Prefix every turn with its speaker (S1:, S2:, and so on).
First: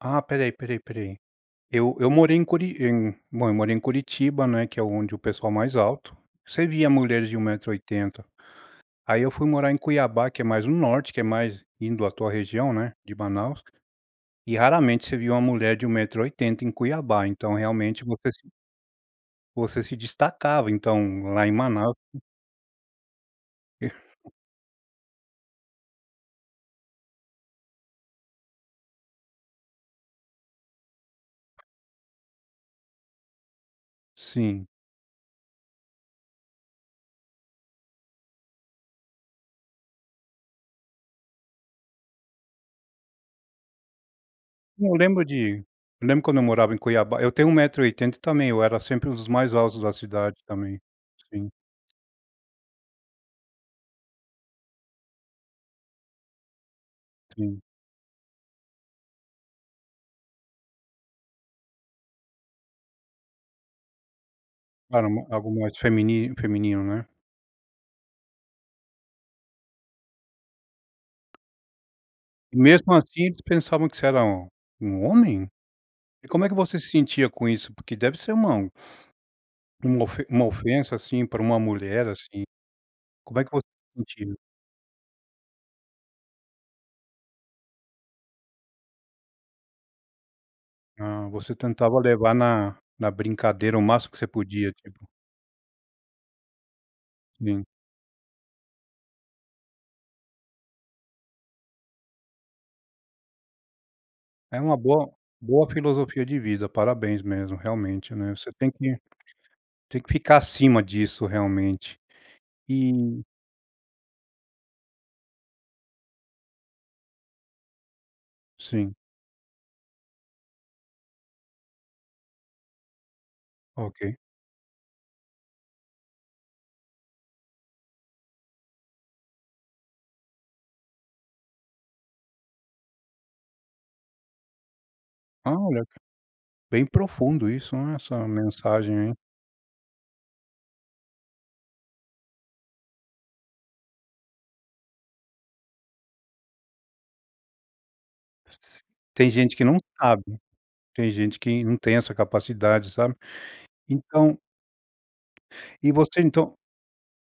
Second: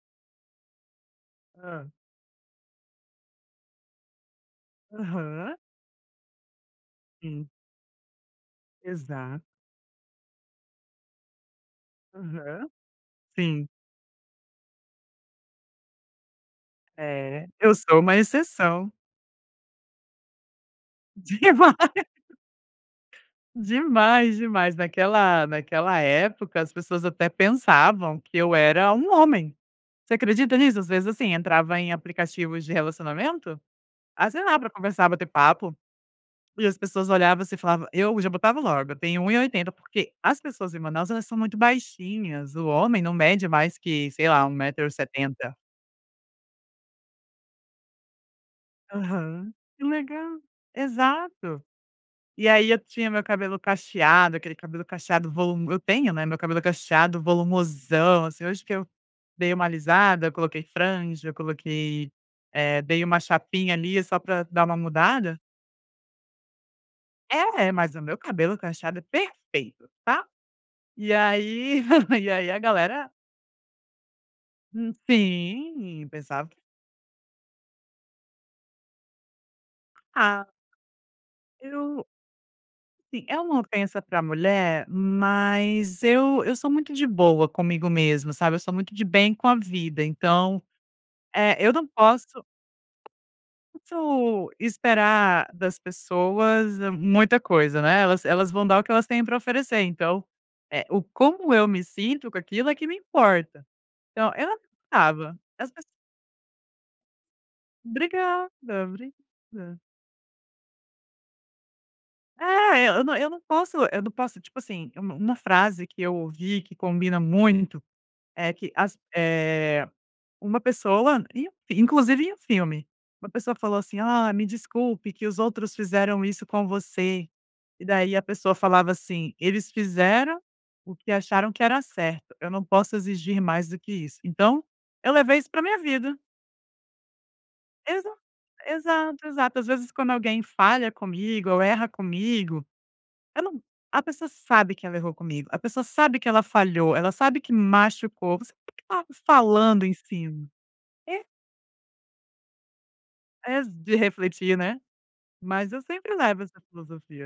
S1: Ah, espera aí, espera aí, espera aí.
S2: Hã.
S1: Eu eu morei em Curi em bom, eu morei em Curitiba, né, que é onde o pessoal
S2: Aham.
S1: mais alto, você via mulheres de 1
S2: Sim.
S1: metro 80. Aí eu
S2: Exato.
S1: fui morar em Cuiabá, que é mais no norte, que é mais indo à tua
S2: Aham.
S1: região, né, de Manaus,
S2: Sim.
S1: e raramente você via uma mulher de 1 metro e 80 em Cuiabá,
S2: É,
S1: então
S2: eu sou
S1: realmente
S2: uma
S1: você se
S2: exceção.
S1: você se destacava, então, lá em
S2: Demais.
S1: Manaus. Perfe
S2: Demais, demais. Naquela naquela época, as pessoas até pensavam que eu era um homem, você acredita nisso? Às vezes, assim, entrava em aplicativos de relacionamento, ah sei lá,
S1: Sim.
S2: para conversar, bater papo, e as pessoas olhavam assim, eu falava: "Eu", já botava logo, "eu tenho 1 e 80", porque as pessoas em Manaus, elas são muito baixinhas, o homem não mede mais que, sei lá, 1 metro e
S1: Eu lembro
S2: 70.
S1: de eu lembro quando eu morava em Cuiabá eu tenho 1 metro e 80 também, eu era sempre um dos
S2: Aham.
S1: mais altos
S2: Que
S1: da cidade,
S2: legal.
S1: também. Sim.
S2: Exato. E aí eu tinha o meu cabelo cacheado, aquele cabelo cacheado volu eu tenho, né, meu cabelo é cacheado,
S1: Sim.
S2: volumosão, assim, hoje que eu dei uma alisada, eu coloquei franja, eu coloquei, eh, dei uma chapinha, ali, só para dar uma
S1: Claro, ma
S2: mudada.
S1: algo mais femi feminino, né.
S2: É, é, mas o meu cabelo cacheado é perfeito, tá. E aí e aí
S1: E
S2: a
S1: mesmo
S2: galera
S1: assim eles pensavam que você era
S2: Hum,
S1: um homem?
S2: sim,
S1: E como é
S2: pensava
S1: que
S2: que
S1: você se sentia com isso? Porque deve ser uma uma ofe
S2: Ah
S1: ofensa assim, para uma
S2: Eu
S1: mulher, assim.
S2: Sim, é
S1: Como é que
S2: uma
S1: v
S2: ofensa para
S1: sentia?
S2: mulher, mas eu eu sou muito de boa comigo mesma, sabe, eu sou muito de bem com a vida, então,
S1: Ah, você
S2: eh, eu não
S1: tentava
S2: posso
S1: levar na na brincadeira
S2: não
S1: o máximo que você
S2: posso
S1: podia, tipo.
S2: esperar das pessoas muita
S1: Sim.
S2: coisa, né, elas elas vão dar o que elas têm para oferecer, então, eh, o como eu me sinto com aquilo, é que me importa. Então eu
S1: É uma boa
S2: [unintelligible]
S1: boa
S2: as pes
S1: filosofia de vida, parabéns mesmo, realmente, né,
S2: Obrigada,
S1: você tem que
S2: obrigada.
S1: tem que ficar acima disso, realmente.
S2: É, eu eu não
S1: E
S2: eu não posso eu não posso, tipo assim, u uma frase que eu ouvi, que combina muito, é que
S1: Sim.
S2: as eh, uma pessoa e inclusive em um filme, uma pessoa falou assim:
S1: Ok.
S2: "Ah, me desculpe que os outros fizeram isso com você". E daí a pessoa falava assim: "Eles fizeram o que acharam que era certo, eu não posso exigir mais do que isso". Então, eu levei isso
S1: Ah,
S2: para minha
S1: olha.
S2: vida.
S1: Bem profundo isso, ah,
S2: Exa
S1: essa mensagem aí.
S2: exato, exato. Às vezes quando alguém falha comigo ou erra comigo, eu não a pessoa sabe que ela errou comigo, a pessoa sabe que ela falhou, ela sabe que machucou, você [unintelligible]
S1: Tem gente que não
S2: falando em
S1: sabe.
S2: cima.
S1: Tem
S2: É.
S1: gente que não tem essa capacidade, sabe.
S2: Ex de
S1: Então
S2: refletir, né. Mas eu
S1: E
S2: sempre
S1: você
S2: levo
S1: então
S2: essa filosofia.